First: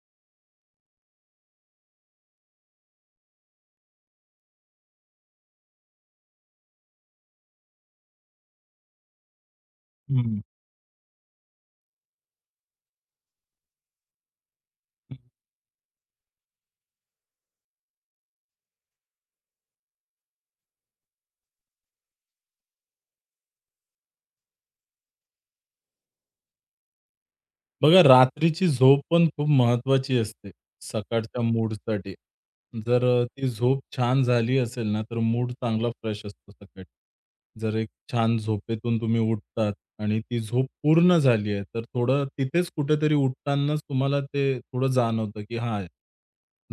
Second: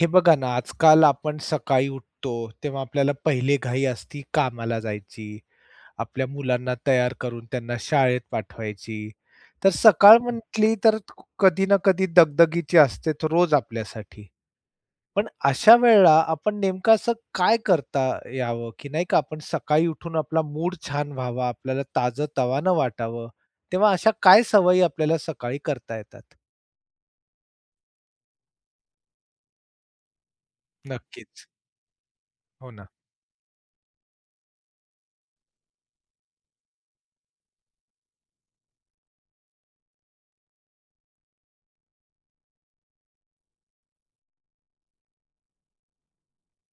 हे बघा ना, आजकाल आपण सकाळी उठतो, तेव्हा आपल्याला पहिली घाई असती कामाला जायची, आपल्या मुलांना तयार करून त्यांना शाळेत पाठवायची. तर सकाळ हं. म्हटली तर कधी ना कधी दगदगीची असते तर रोज आपल्यासाठी. पण अशा वेळेला आपण नेमकं असं काय करता यावं, की नाही का आपण सकाळी उठून आपला मूड छान व्हावा, आपल्याला ताजं-तवानं वाटावं, तेव्हा अशा काय सवयी आपल्याला सकाळी करता येतात? बघा रात्रीची झोप पण खूप महत्त्वाची असते, सकाळच्या नक्कीच. मूडसाठी. हो ना. जर ती झोप छान झाली असेल ना, तर मूड चांगला फ्रेश असतो सकाळी. जर एक छान झोपेतून तुम्ही उठतात आणि ती झोप पूर्ण झाली आहे, तर थोडं तिथेच कुठेतरी उठतानाच तुम्हाला ते थोडं जाणवतं, की हां,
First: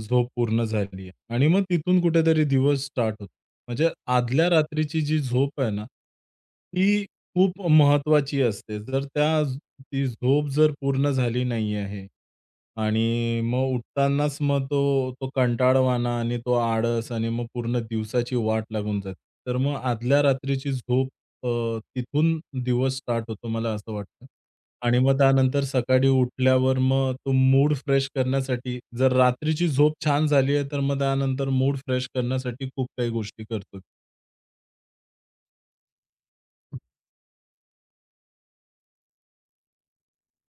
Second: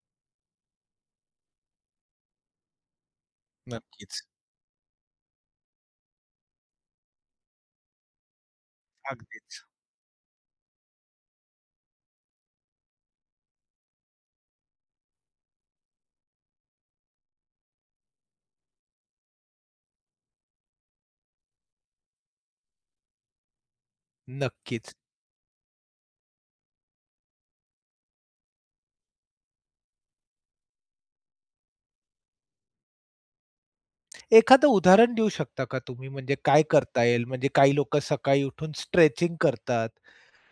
झोप पूर्ण झाली आहे. आणि मग तिथून कुठेतरी दिवस स्टार्ट होतो. म्हणजे नक्कीच. आदल्या रात्रीची जी झोप आहे ना, ती खूप महत्त्वाची असते. जर त्या अगदीच. ती झोप जर पूर्ण झाली नाही आहे आणि मग उठतानाच मग तो तो कंटाळवाणा आणि तो आळस आणि मग पूर्ण दिवसाची वाट लागून जाते. तर मग आदल्या रात्रीची झोप अ, तिथून दिवस स्टार्ट होतो मला असं वाटतं. नक्कीच. आणि मग त्यानंतर सकाळी उठल्यावर मग तो मूड फ्रेश करण्यासाठी जर रात्रीची झोप छान झाली आहे, तर मग त्यानंतर मूड फ्रेश करण्यासाठी खूप काही गोष्टी करतो. एखादं उदाहरण देऊ शकता का तुम्ही? म्हणजे काय करता येईल? म्हणजे काही लोकं सकाळी उठून स्ट्रेचिंग करतात.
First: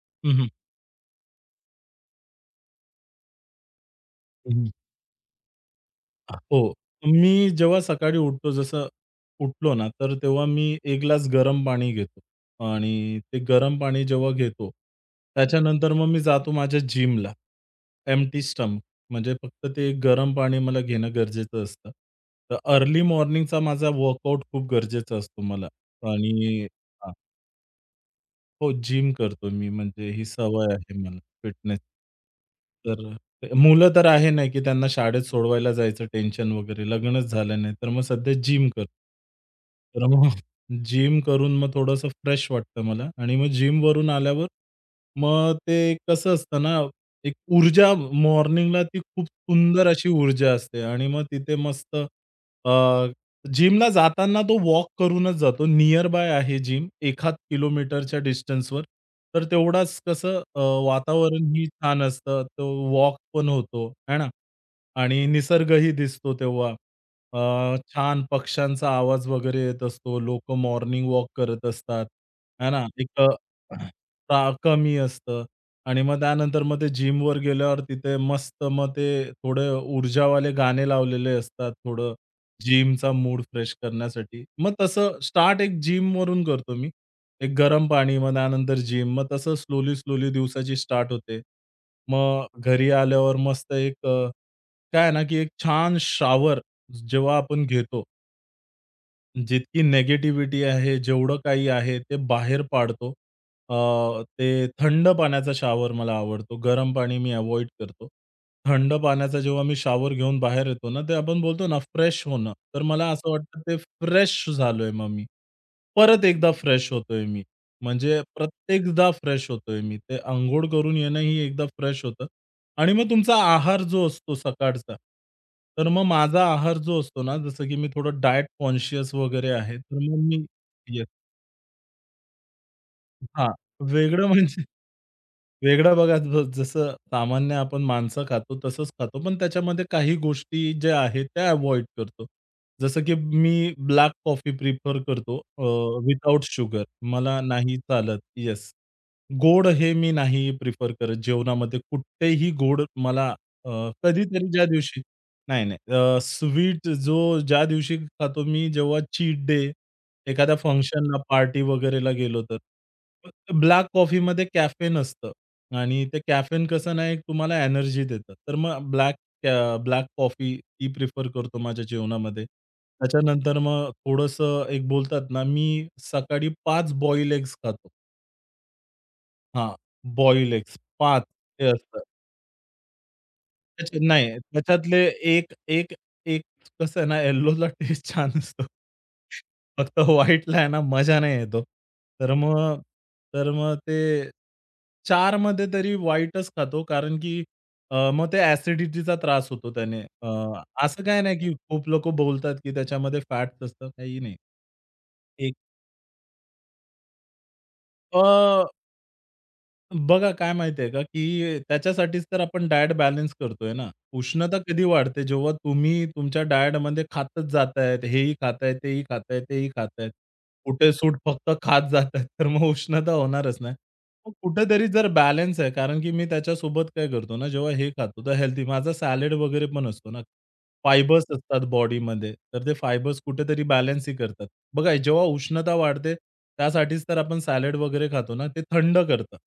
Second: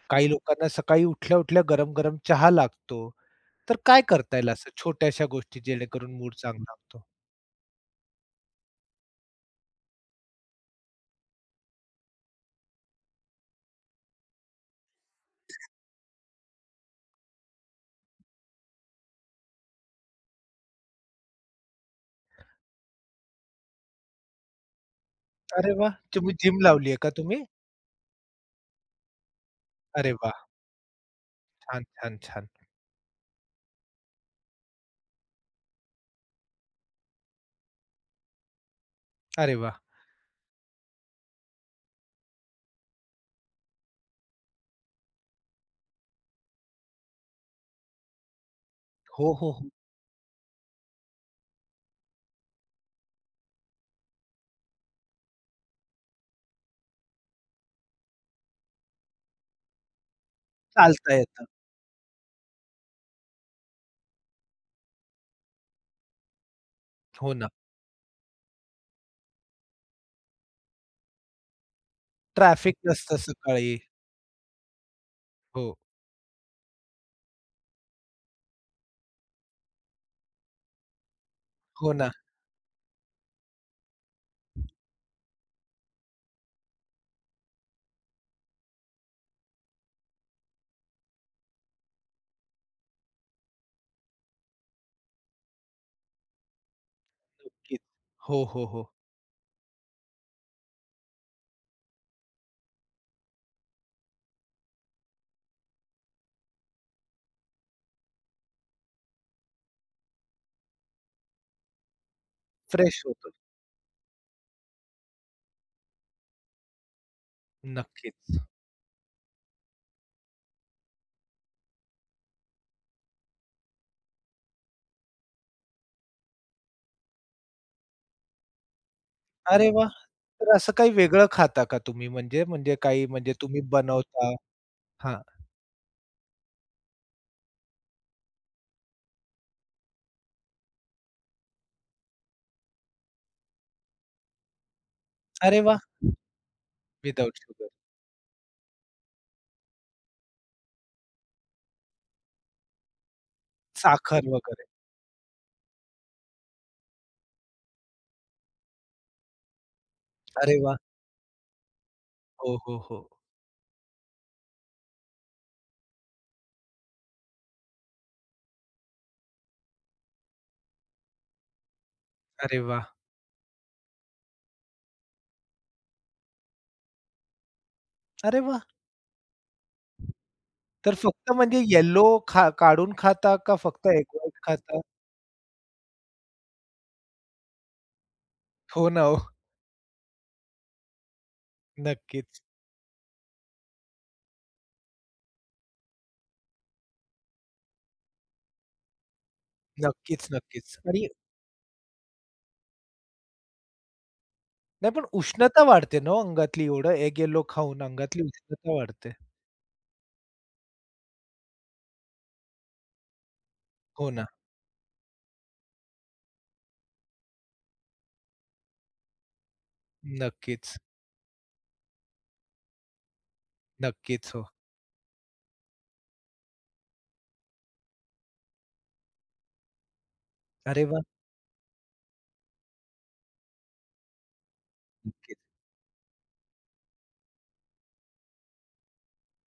काही हं, लोकांना सकाळी उठल्या-उठल्या गरम-गरम चहा लागतो. तर काय करता येईल असं छोट्याशा गोष्टी जेणेकरून मूड चांगला हो. होतो? मी जेव्हा सकाळी उठतो, जसं उठलो ना, तर तेव्हा मी 1 ग्लास गरम पाणी घेतो. आणि ते गरम पाणी जेव्हा घेतो, त्याच्यानंतर मग मी जातो माझ्या जिमला. एम्प्टी स्टमक म्हणजे फक्त ते गरम पाणी मला घेणं गरजेचं असतं. तर अर्ली मॉर्निंगचा माझा वर्कआउट खूप गरजेचा असतो मला अरे वाह! तुम्ही जिम आणि लावली आहे का तुम्ही? हो, जिम करतो मी. म्हणजे अरे ही वाह! सवय आहे मला फिटनेस. छान, छान, छान. तर मुलं तर आहे नाही, की त्यांना शाळेत सोडवायला जायचं टेन्शन वगैरे. लग्नच झालं नाही, तर मग सध्या जिम करतो. अरे वाह! तर मग जिम करून मग थोडंसं फ्रेश वाटतं मला आणि मग जिमवरून आल्यावर मग ते कसं असतं ना, एक ऊर्जा मॉर्निंगला ती खूप हो, हो, हो. सुंदर अशी ऊर्जा असते आणि मग तिथे मस्त जिमला जाताना तो वॉक करूनच जातो. नियर बाय आहे जिम. 1 1/2 किलोमीटरच्या डिस्टन्सवर. तर तेवढाच कसं चालता येतं. वातावरणही छान असतं. तो वॉक पण होतो, है ना? आणि निसर्गही दिसतो तेव्हा. हो ना. छान पक्ष्यांचा आवाज वगैरे येत असतो. लोक मॉर्निंग वॉक करत असतात, है ट्रॅफिक ना? नसतं सकाळी. कमी असतं हो. आणि मग त्यानंतर मग ते जिमवर गेल्यावर तिथे मस्त मग ते थोडे ऊर्जावाले गाणे लावलेले असतात. हो ना. थोडं जिमचा मूड फ्रेश करण्यासाठी. मग तसं स्टार्ट एक जिमवरून करतो मी. एक गरम पाणी, मग त्यानंतर जिम. मग तसं स्लोली, स्लोली दिवसाची स्टार्ट होते. मग घरी आल्यावर मस्त काय आहे ना, की एक छान शावर जेव्हा आपण नक्कीच. घेतो हो, हो, हो. जितकी निगेटिव्हिटी आहे, जेवढं काही आहे ते बाहेर पाडतो. ते थंड पाण्याचा शॉवर मला आवडतो. गरम पाणी मी अव्हॉइड करतो. थंड पाण्याचा जेव्हा मी शॉवर घेऊन बाहेर येतो ना, ते आपण बोलतो ना फ्रेश होणं. तर फ्रेश मला असं होतो. वाटतं ते फ्रेश झालोय मग मी. परत एकदा फ्रेश होतोय मी. म्हणजे नक्कीच. प्रत्येकदा फ्रेश होतोय मी. ते अंघोळ करून येणं ही एकदा फ्रेश होतं. आणि मग तुमचा आहार जो असतो सकाळचा, तर मग माझा आहार जो असतो ना, जसं की मी थोडं डायट कॉन्शियस वगैरे अरे आहे, वाह! तर मग मी तर असं काही येस. वेगळं खाता का तुम्ही म्हणजे, म्हणजे काही म्हणजे हां, तुम्ही वेगळं बनवता? म्हणजे हां. वेगळं बघा जसं सामान्य आपण मांस खातो तसंच खातो, पण त्याच्यामध्ये काही गोष्टी ज्या आहेत त्या अव्हॉइड करतो. जसं की मी ब्लॅक कॉफी प्रिफर करतो अरे वाह! शुगर विदाऊट मला शुगर. नाही चालत. येस. गोड हे मी नाही प्रिफर करत जेवणामध्ये. कुठेही गोड मला अ, साखर कधीतरी ज्या वगैरे. दिवशी नाही, नाही. स्वीट जो ज्या दिवशी खातो मी जेव्हा चीट डे, एखाद्या अरे वाह! फंक्शनला, पार्टी वगैरेला गेलो हो, तर. हो, हो. ब्लॅक कॉफीमध्ये कॅफेन असतं आणि ते कॅफेन कसं ना, एक तुम्हाला एनर्जी देतं. तर मग ब्लॅक ब्लॅक कॉफी ती प्रिफर करतो माझ्या जेवणामध्ये. अरे वाह! त्याच्यानंतर मग थोडंसं एक बोलतात ना, मी सकाळी 5 बॉईल एग्ज खातो. अरे वाह! हां, बॉईल एग्स तर 5 फक्त म्हणजे ते असतं. येलो खा काढून खाता का फक्त त्याच्या एग नाही, व्हाईट खाता? त्याच्यातले एक एक एक कसं आहे ना, येल्लोला टेस्ट छान असतो. हो ना हो. फक्त व्हाईटला आहे ना, मजा नाही येत ओ. तर नक्कीच. मग तर मग ते 4 मध्ये तरी व्हाईटच खातो, कारण की मग ते ॲसिडिटीचा त्रास होतो त्याने. नक्कीच, नक्कीच. असं आणि काही नाही, की खूप लोकं बोलतात, की त्याच्यामध्ये फॅट्स असतं. काही नाही. नाही पण एक उष्णता वाढते ना हो अंगातली एवढं एग येलो खाऊन अ अंगातली उष्णता वाढते. बघा काय माहिती आहे का, की त्याच्यासाठीच तर आपण डायट बॅलन्स करतोय ना. हो ना. उष्णता कधी वाढते जेव्हा तुम्ही तुमच्या डायटमध्ये खातच जातायत, हेही खाताय, तेही खाताय, तेही खातायत. नक्कीच. कुठे-सूट फक्त खात जातायत, तर मग उष्णता होणारच नाही. मग नक्कीच. हो. कुठेतरी जर बॅलन्स आहे, कारण की मी त्याच्यासोबत काय करतो ना, जेव्हा हे खातो तर हेल्दी माझा सॅलड वगैरे पण असतो ना, अरे वाह! फायबर्स असतात बॉडीमध्ये, तर ते फायबर्स कुठेतरी बॅलन्सही करतात. बघा जेव्हा नक्कीच. उष्णता वाढते, त्यासाठीच तर आपण सॅलड वगैरे खातो ना, ते थंड करतं.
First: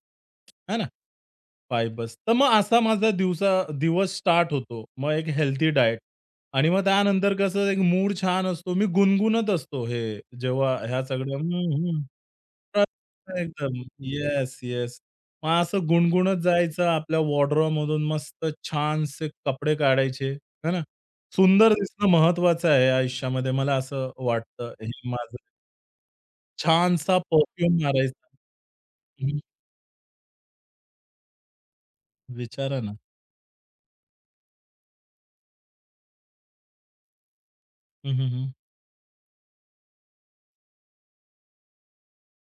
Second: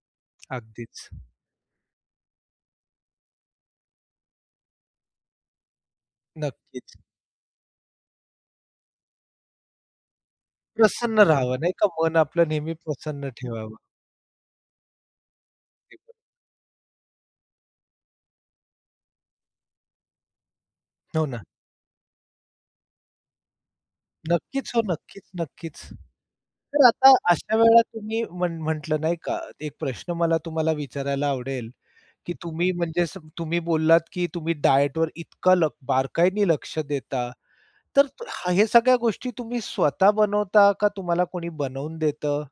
है ना? अगदीच. फायबर्स. तर मग असा माझा दिवसा दिवस स्टार्ट होतो. मग एक हेल्थी डायट आणि मग नक्कीच. त्यानंतर कसं एक मूड छान असतो. मी गुणगुणत असतो हे जेव्हा ह्या प्रसन्न सगळ्या राहावं हं, नाही का, हं. मन आपलं नेहमी प्रसन्न ठेवावं. एकदम. Yes, yes. मग असं गुणगुणत जायचं आपल्या वॉर्डरोबमधून मस्त छानसे कपडे काढायचे. है ना? हो ना. सुंदर दिसणं महत्वाचं आहे आयुष्यामध्ये मला असं नक्कीच वाटतं. हो, हे नक्कीच, नक्कीच. तर आता छानसा अशा परफ्यूम वेळेला तुम्ही मारायचा. म्हण नाही का, हं. एक प्रश्न मला तुम्हाला विचारायला आवडेल, की तुम्ही विचारा ना. म्हणजे स तुम्ही बोललात, की तुम्ही डायटवर इतकं लक बारकाईने लक्ष देता. तर हं, हं, हं. हे सगळ्या गोष्टी तुम्ही स्वतः बनवता का तुम्हाला कोणी बनवून देतं?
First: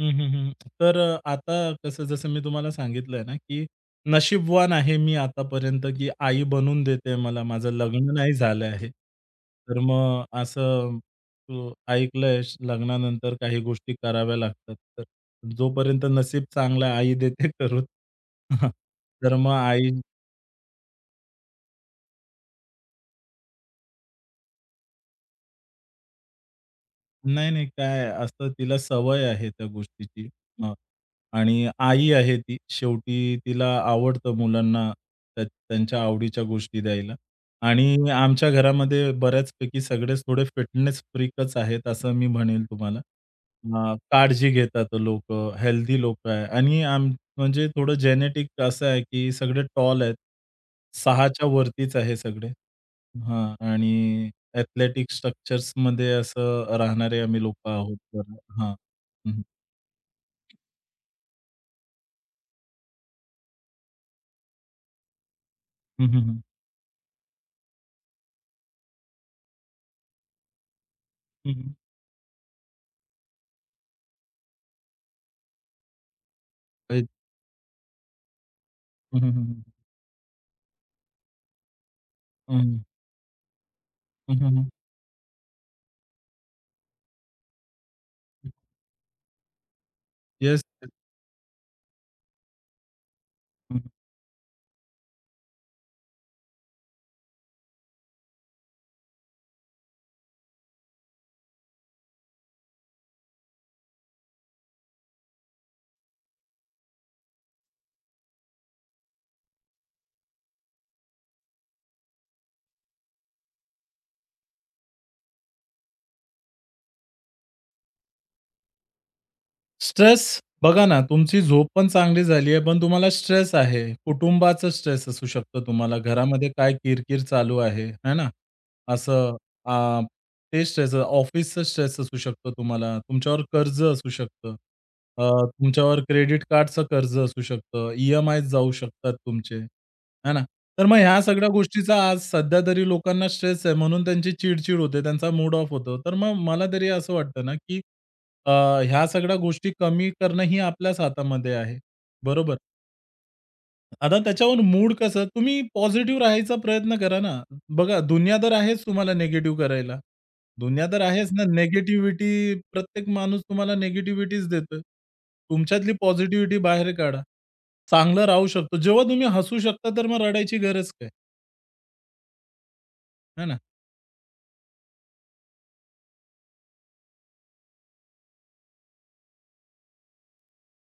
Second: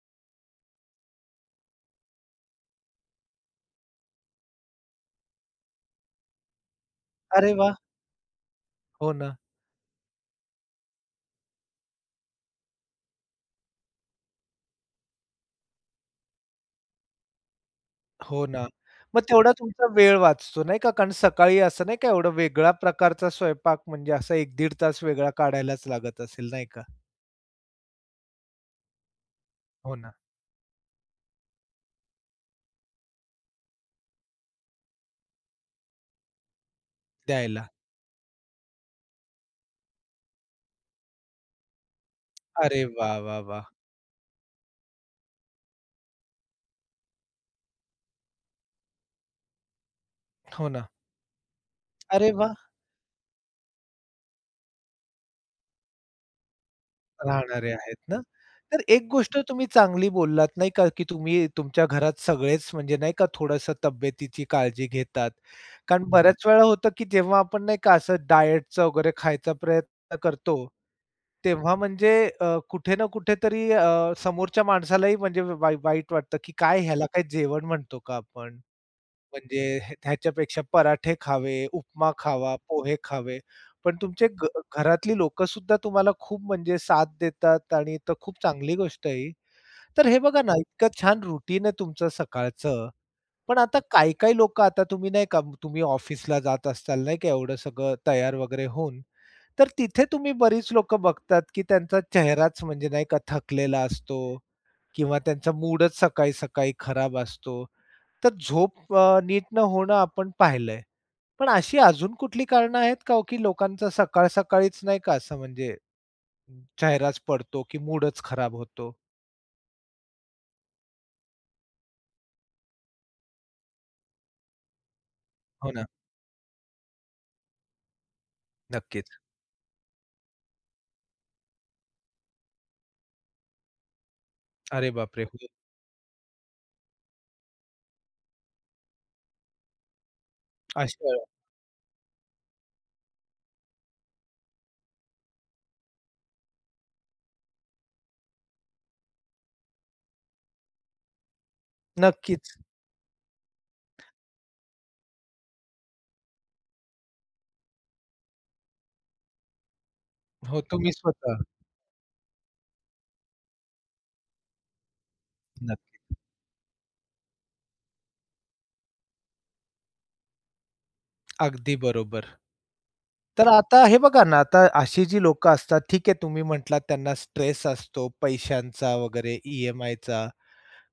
हं, हं, हं. तर आता कसं जसं मी तुम्हाला सांगितलंय ना, की नशीबवान आहे मी आतापर्यंत, की आई बनवून देते मला. अरे माझं वाह! लग्न नाही झालं आहे. हो ना. तर मग असं ऐकलंय लग्नानंतर काही गोष्टी कराव्या लागतात. तर जोपर्यंत नशीब चांगलं आहे आई देते करून. हो ना. मग तर मग तेवढा तुमचा आई वेळ वाचतो नाही का? कारण सकाळी असं नाही का एवढा वेगळा प्रकारचा स्वयंपाक म्हणजे असा एक 15 तास वेगळा काढायलाच लागत असेल नाही का? नाही, नाही. काय असं तिला सवय आहे त्या हो ना, गोष्टीची. हं. आणि आई आहे ती. शेवटी तिला आवडतं मुलांना त्यांच्या आवडीच्या गोष्टी द्यायला. द्यायला. आणि आमच्या घरामध्ये बऱ्याचपैकी सगळेच थोडे फिटनेस फ्रीकच आहेत असं मी म्हणेल अरे तुम्हाला. वा, वा, वा, काळजी घेतात लोक हेल्दी लोकं आहे आणि आम म्हणजे थोडं जेनेटिक असं आहे, की सगळे टॉल आहेत. हो ना. 6 च्या वरतीच आहे अरे सगळे. वा, हां. आणि ॲथलेटिक स्ट्रक्चर्समध्ये असं राहणारे आम्ही लोकं राहणारे आहोत आहेत ना. तर हां. तर एक हं, गोष्ट हं. तुम्ही चांगली बोललात नाही का, की तुम्ही तुमच्या घरात सगळेच म्हणजे नाही का थोडंसं तब्येतीची काळजी घेतात. कारण हं, हम्म. हं, हं. बऱ्याच वेळा होतं, की जेव्हा आपण नाही का असं डायटचा वगैरे खायचा प्रयत्न करतो, हं, हं. तेव्हा म्हणजे कुठे ना कुठेतरी समोरच्या माणसालाही म्हणजे वाईट वाटतं, की काय ह्याला काय जेवण म्हणतो का आपण? हं, हं, हं, म्हणजे हं. हे ह्याच्यापेक्षा पराठे खावे, उपमा खावा, पोहे खावे. पण तुमचे हं, हं, घ हं, हं. घरातली लोकंसुद्धा तुम्हाला खूप म्हणजे साथ देतात आणि तर खूप चांगली गोष्ट आहे ही. तर हे बघा ना, येस. इतकं छान रुटीन आहे तुमचं सकाळचं. पण आता काही-काही लोकं आता तुम्ही नाही का, तुम्ही ऑफिसला जात असाल नाही का, एवढं सगळं तयार वगैरे होऊन. तर तिथे तुम्ही बरीच लोकं बघतात, की त्यांचा चेहराच म्हणजे नाही का थकलेला असतो किंवा त्यांचा मूडच सकाळी-सकाळी खराब असतो. तर झोप नीट न होणं आपण पाहिलंय. पण अशी अजून कुठली कारणं आहेत का हो, की लोकांचा सकाळ-सकाळीच नाही का असं म्हणजे चेहराच पडतो, की मूडच खराब होतो? स्ट्रेस बघा ना, तुमची झोप पण चांगली झाली आहे, पण तुम्हाला स्ट्रेस आहे. कुटुंबाचा स्ट्रेस असू शकतो हो ना, तुम्हाला. घरामध्ये काय किरकिर चालू आहे, है ना? नक्कीच. असं अ, ते स्ट्रेस, ऑफिसचा स्ट्रेस असू शकतो तुम्हाला. तुमच्यावर कर्ज असू शकतं. अरे अ, बापरे! हो, तुमच्यावर क्रेडिट कार्डचं कर्ज असू शकतं. ई-एम-आयज जाऊ शकतात तुमचे, है ना? तर मग अशा ह्या वेळेला सगळ्या गोष्टीचा आज सध्या तरी लोकांना स्ट्रेस आहे म्हणून त्यांची चिड होते, त्यांचा मूड ऑफ होतो. तर मग मला तरी असं वाटतं ना, की अ, ह्या सगळ्या गोष्टी कमी करणं ही आपल्याच हातामध्ये आहे. नक्कीच. बरोबर. आता त्याच्यावर मूड कसं तुम्ही पॉझिटिव्ह राहायचा प्रयत्न करा ना. बघा दुनिया तर आहेच तुम्हाला निगेटिव्ह करायला. हो, दुनिया तुम्ही तर आहेच स्वतः. ना निगेटिव्हिटी प्रत्येक माणूस तुम्हाला निगेटिव्हिटीच देतोय. तुमच्यातली नक्की. पॉझिटिव्हिटी बाहेर काढा. चांगलं राहू शकतो. जेव्हा तुम्ही हसू शकता तर मग रडायची गरज काय? अगदी बरोबर. है तर ना? आता हे बघा ना, आता अशी जी लोकं असतात, ठीक आहे तुम्ही म्हटलात त्यांना स्ट्रेस असतो पैशांचा वगैरे ई एम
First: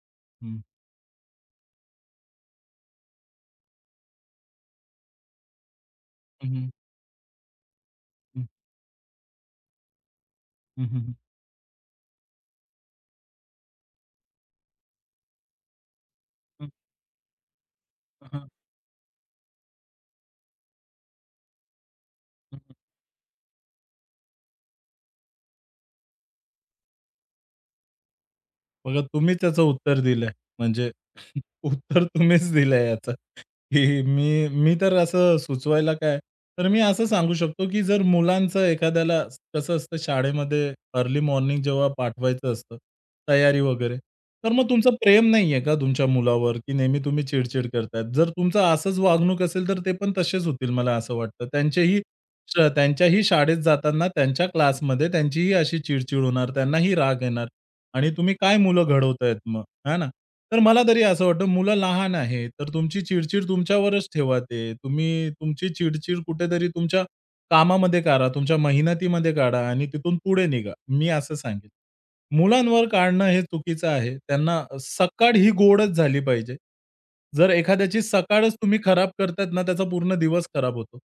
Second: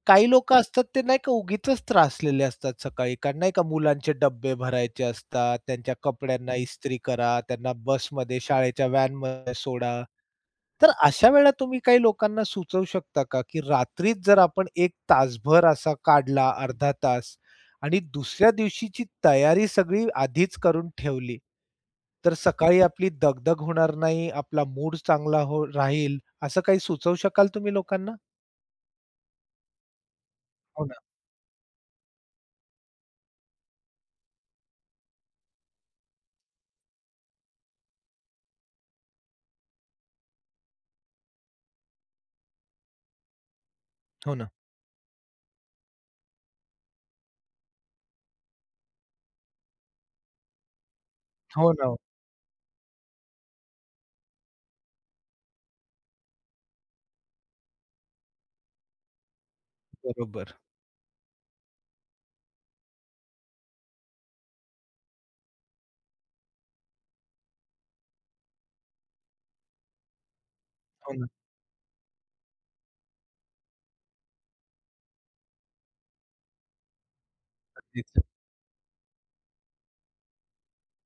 काही लोकं हं. असतात ते नाही का उगीचच त्रासलेले असतात सकाळी, कारण नाही का मुलांचे डब्बे भरायचे असतात, त्यांच्या हं, कपड्यांना हं. इस्त्री करा, त्यांना बसमध्ये, हं. शाळेच्या व्हॅनमध्ये सोडा. हं, तर हं, हं. अशा वेळेला तुम्ही काही लोकांना सुचवू शकता का, की रात्रीच जर आपण 1 तासभर असा काढला, हं. अर्धा तास आणि दुसऱ्या दिवशीची तयारी सगळी आधीच करून ठेवली, तर हं. सकाळी आपली दगदग होणार नाही, आपला मूड चांगला हो राहील, असं काही सुचवू शकाल तुम्ही लोकांना? बघा तुम्ही त्याचं उत्तर दिलंय. हो म्हणजे ना. उत्तर तुम्हीच दिलंय याचं, की मी मी तर असं सुचवायला काय, तर मी असं सांगू शकतो, की जर मुलांचं एखाद्याला कसं असतं शाळेमध्ये अर्ली मॉर्निंग जेव्हा पाठवायचं असतं, तयारी वगैरे, हो ना. तर मग तुमचं प्रेम नाहीये का तुमच्या मुलावर, की नेहमी तुम्ही चिड-चिड करतायत? जर तुमचं असंच वागणूक असेल, तर ते पण तसेच होतील मला असं वाटतं. हो ना. त्यांचेही त्यांच्याही शाळेत जाताना त्यांच्या क्लासमध्ये त्यांचीही अशी चिड होणार, त्यांनाही राग येणार. आणि तुम्ही काय मुलं घडवतायत मग, आहे ना? बरोबर. तर मला तरी असं वाटतं मुलं लहान आहेत, तर तुमची चिडचिड तुमच्यावरच ठेवा ते. तुम्ही तुमची चिडचिड कुठेतरी तुमच्या कामामध्ये काढा, तुमच्या मेहनतीमध्ये काढा आणि तिथून पुढे निघा. मी हो ना. असं सांगेन. मुलांवर काढणं हे चुकीचं आहे. त्यांना सकाळ ही गोडच झाली पाहिजे. जर एखाद्याची अगदीच, सकाळच तुम्ही खराब करतायत ना, त्याचा पूर्ण दिवस खराब होतो.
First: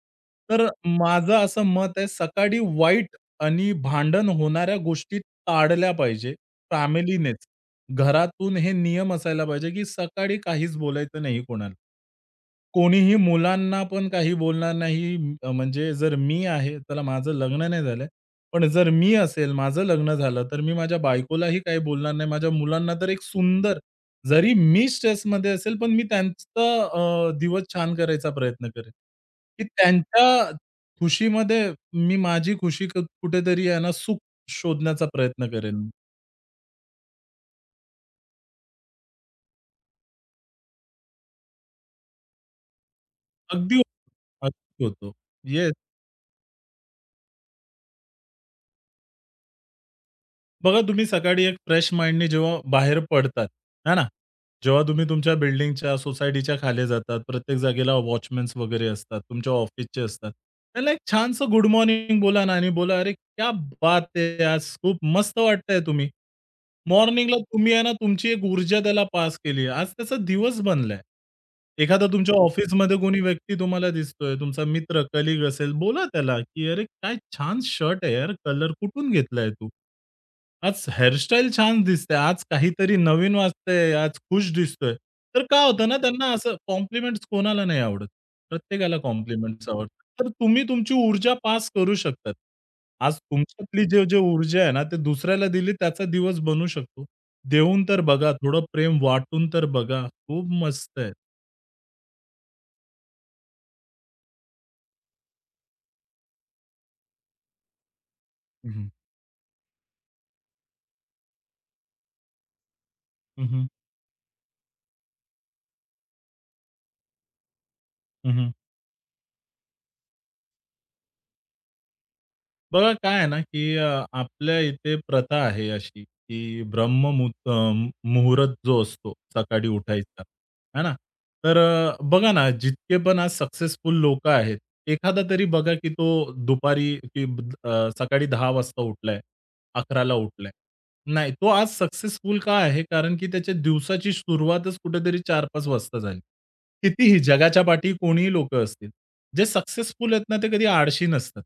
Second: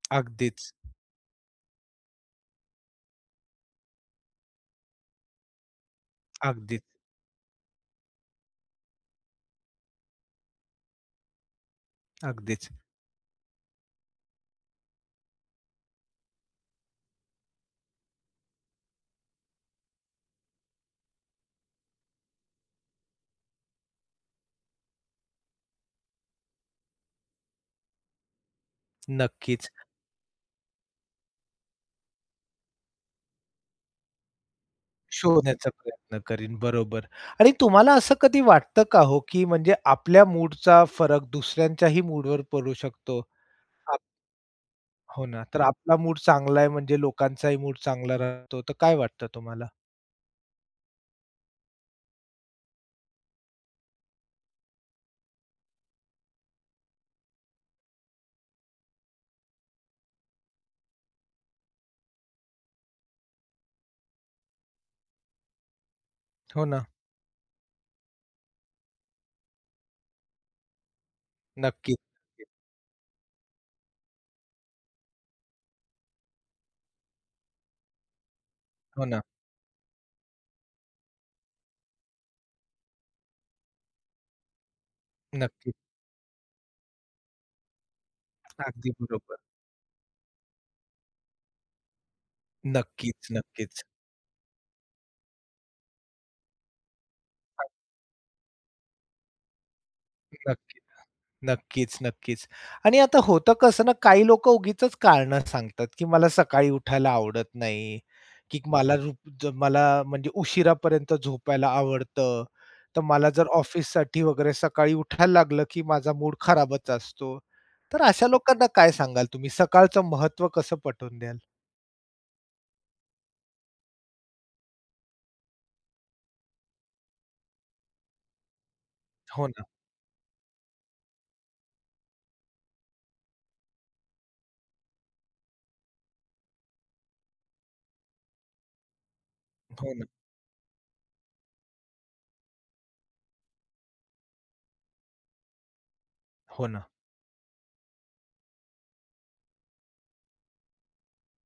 तर अगदीच, माझं असं मत आहे, सकाळी वाईट आणि भांडण होणाऱ्या गोष्टी टाळल्या पाहिजे. अगदीच, फॅमिलीनेच. घरातून हे नियम असायला पाहिजे, की सकाळी काहीच बोलायचं नाही कोणाला. अगदीच. कोणीही मुलांना पण काही बोलणार नाही. म्हणजे जर मी आहे, चला माझं लग्न नाही झालंय. पण जर मी असेल, माझं लग्न झालं, तर मी माझ्या बायकोलाही काही बोलणार नाही. माझ्या मुलांना तर एक सुंदर जरी मी स्ट्रेसमध्ये असेल, पण मी त्यांचा दिवस छान करायचा प्रयत्न करेन. की नक्कीच. त्यांच्या खुशीमध्ये मी माझी खुशी कुठेतरी आहे ना, सुख शोधण्याचा प्रयत्न शोधण्याचा करेन. प्रयत्न करीन. बरोबर. आणि तुम्हाला असं कधी वाटतं का हो, की म्हणजे आपल्या मूडचा फरक दुसऱ्यांच्याही मूडवर पडू शकतो? अगदी आप अगदी होतो. हो ना. तर येस. आपला मूड चांगला आहे म्हणजे लोकांचाही मूड चांगला राहतो. तर काय वाटतं तुम्हाला? बघा तुम्ही सकाळी एक फ्रेश माइंडने जेव्हा बाहेर पडतात, है ना? जेव्हा तुम्ही तुमच्या बिल्डिंगच्या, सोसायटीच्या खाली जातात, प्रत्येक जागेला वॉचमन्स वगैरे असतात, तुमच्या ऑफिसचे असतात. त्याला एक छानसं गुड मॉर्निंग बोला ना आणि बोला, "अरे क्या बात है! आज खूप मस्त वाटतंय तुम्ही." हो ना. मॉर्निंगला तुम्ही आहे ना, तुमची एक ऊर्जा त्याला पास केली आहे. आज त्याचा दिवस बनलाय. नक्कीच, एखादा तुमच्या नक्कीच. ऑफिसमध्ये कोणी व्यक्ती तुम्हाला दिसतोय, तुमचा मित्र, कलीग असेल, बोला त्याला, की "अरे, काय छान शर्ट आहे यार, कलर हो कुठून ना. घेतलाय तू? आज हेअरस्टाईल छान दिसते, आज काहीतरी नवीन वाटतंय, आज खुश दिसतोय." तर काय नक्कीच. होतं ना, त्यांना असं कॉम्प्लिमेंट्स कोणाला नाही आवडत. अगदी प्रत्येकाला बरोबर. कॉम्प्लिमेंट्स आवडतात. तर तुम्ही तुमची ऊर्जा पास करू शकतात. आज नक्कीच, तुमच्यातली नक्कीच. जी जी ऊर्जा आहे ना, ते दुसऱ्याला दिली त्याचा दिवस बनू शकतो. देऊन तर बघा, थोडं प्रेम वाटून तर बघा. खूप नक्की. मस्त आहे. नक्कीच, नक्कीच. आणि आता होतं कसं ना, काही लोकं उगीचच कारणं सांगतात, की मला सकाळी उठायला आवडत नाही, की हो, हं, हं. मला हो. मला म्हणजे उशिरापर्यंत झोपायला आवडतं. तर मला जर हं, ऑफिससाठी वगैरे सकाळी उठायला लागलं, की माझा मूड खराबच असतो. तर अशा लोकांना काय सांगाल तुम्ही? सकाळचं महत्त्व कसं पटवून द्याल? बघा काय आहे ना, की आपल्या इथे प्रथा आहे अशी, की मुहूर्त जो असतो हो ना, सकाळी उठायचा, आहे ना? तर बघा ना, जितके पण आज सक्सेसफुल लोकं आहेत, एखादा तरी बघा की तो दुपारी की ब- अ, सकाळी 10 वाजता उठलाय, हो ना, 11 उठलाय. नाही, तो आज सक्सेसफुल का आहे? कारण की त्याच्या दिवसाची सुरुवातच कुठेतरी 4-5 वाजता झाली. हो ना. कितीही जगाच्या पाठी कोणीही लोकं असतील. जे सक्सेसफुल आहेत ना, ते कधी आळशी नसतात.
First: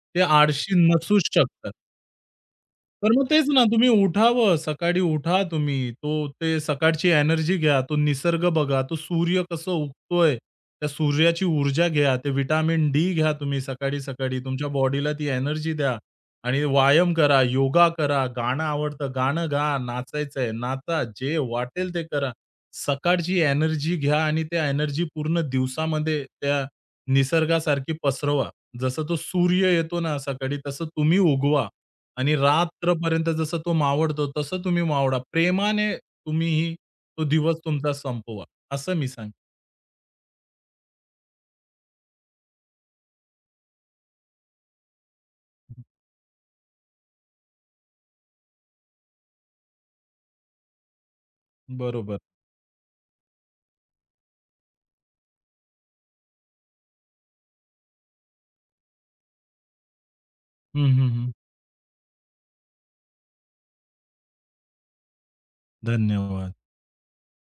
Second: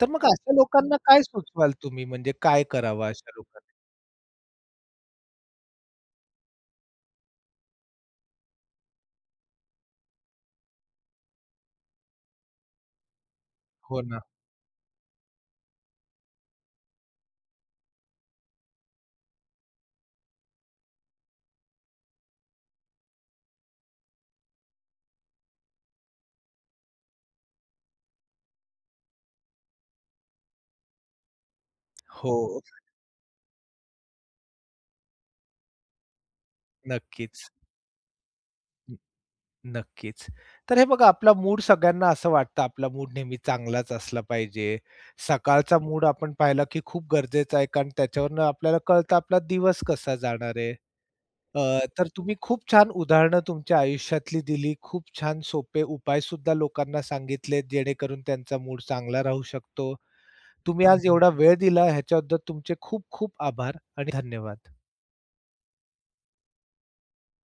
तर ते मग अशा आळशी लोकांना काय नसूच शकतात. सुचवाल तुम्ही? म्हणजे काय करावं तर मग अशा तेच ना, लोकांनी? तुम्ही उठावं, सकाळी उठा तुम्ही. ते सकाळची एनर्जी घ्या, तो निसर्ग बघा, तो सूर्य कसं उगतोय, त्या सूर्याची ऊर्जा घ्या, ते विटामिन डी घ्या तुम्ही हो ना. सकाळी-सकाळी. तुमच्या बॉडीला ती एनर्जी द्या आणि व्यायाम करा, योगा करा, गाणं आवडतं गाणं गा, नाचायचंय नाचा, जे वाटेल ते करा. सकाळची एनर्जी घ्या आणि त्या एनर्जी पूर्ण दिवसामध्ये त्या निसर्गासारखी पसरवा. जसं तो सूर्य येतो ना सकाळी, तसं तुम्ही उगवा. आणि हो, रात्रपर्यंत जसं तो मावळतो, तसं तुम्ही मावळा. प्रेमाने तुम्हीही तो नक्कीच. दिवस तुमचा संपवा, असं मी सांगेन. नक्कीच. तर हे बघा आपला मूड सगळ्यांना असं वाटतं आपला मूड नेहमी चांगलाच असला पाहिजे. सकाळचा मूड आपण पाहिला की खूप गरजेचा आहे कारण त्याच्यावरनं आपल्याला कळतं आपला दिवस कसा जाणार आहे. अ, तर बरोबर. तुम्ही खूप छान उदाहरणं तुमच्या आयुष्यातली दिली. खूप छान सोपे उपायसुद्धा लोकांना सांगितले जेणेकरून त्यांचा मूड चांगला राहू शकतो. तुम्ही हं, आज हं, एवढा हं. वेळ दिला ह्याच्याबद्दल तुमचे खूप खूप आभार आणि धन्यवाद. धन्यवाद.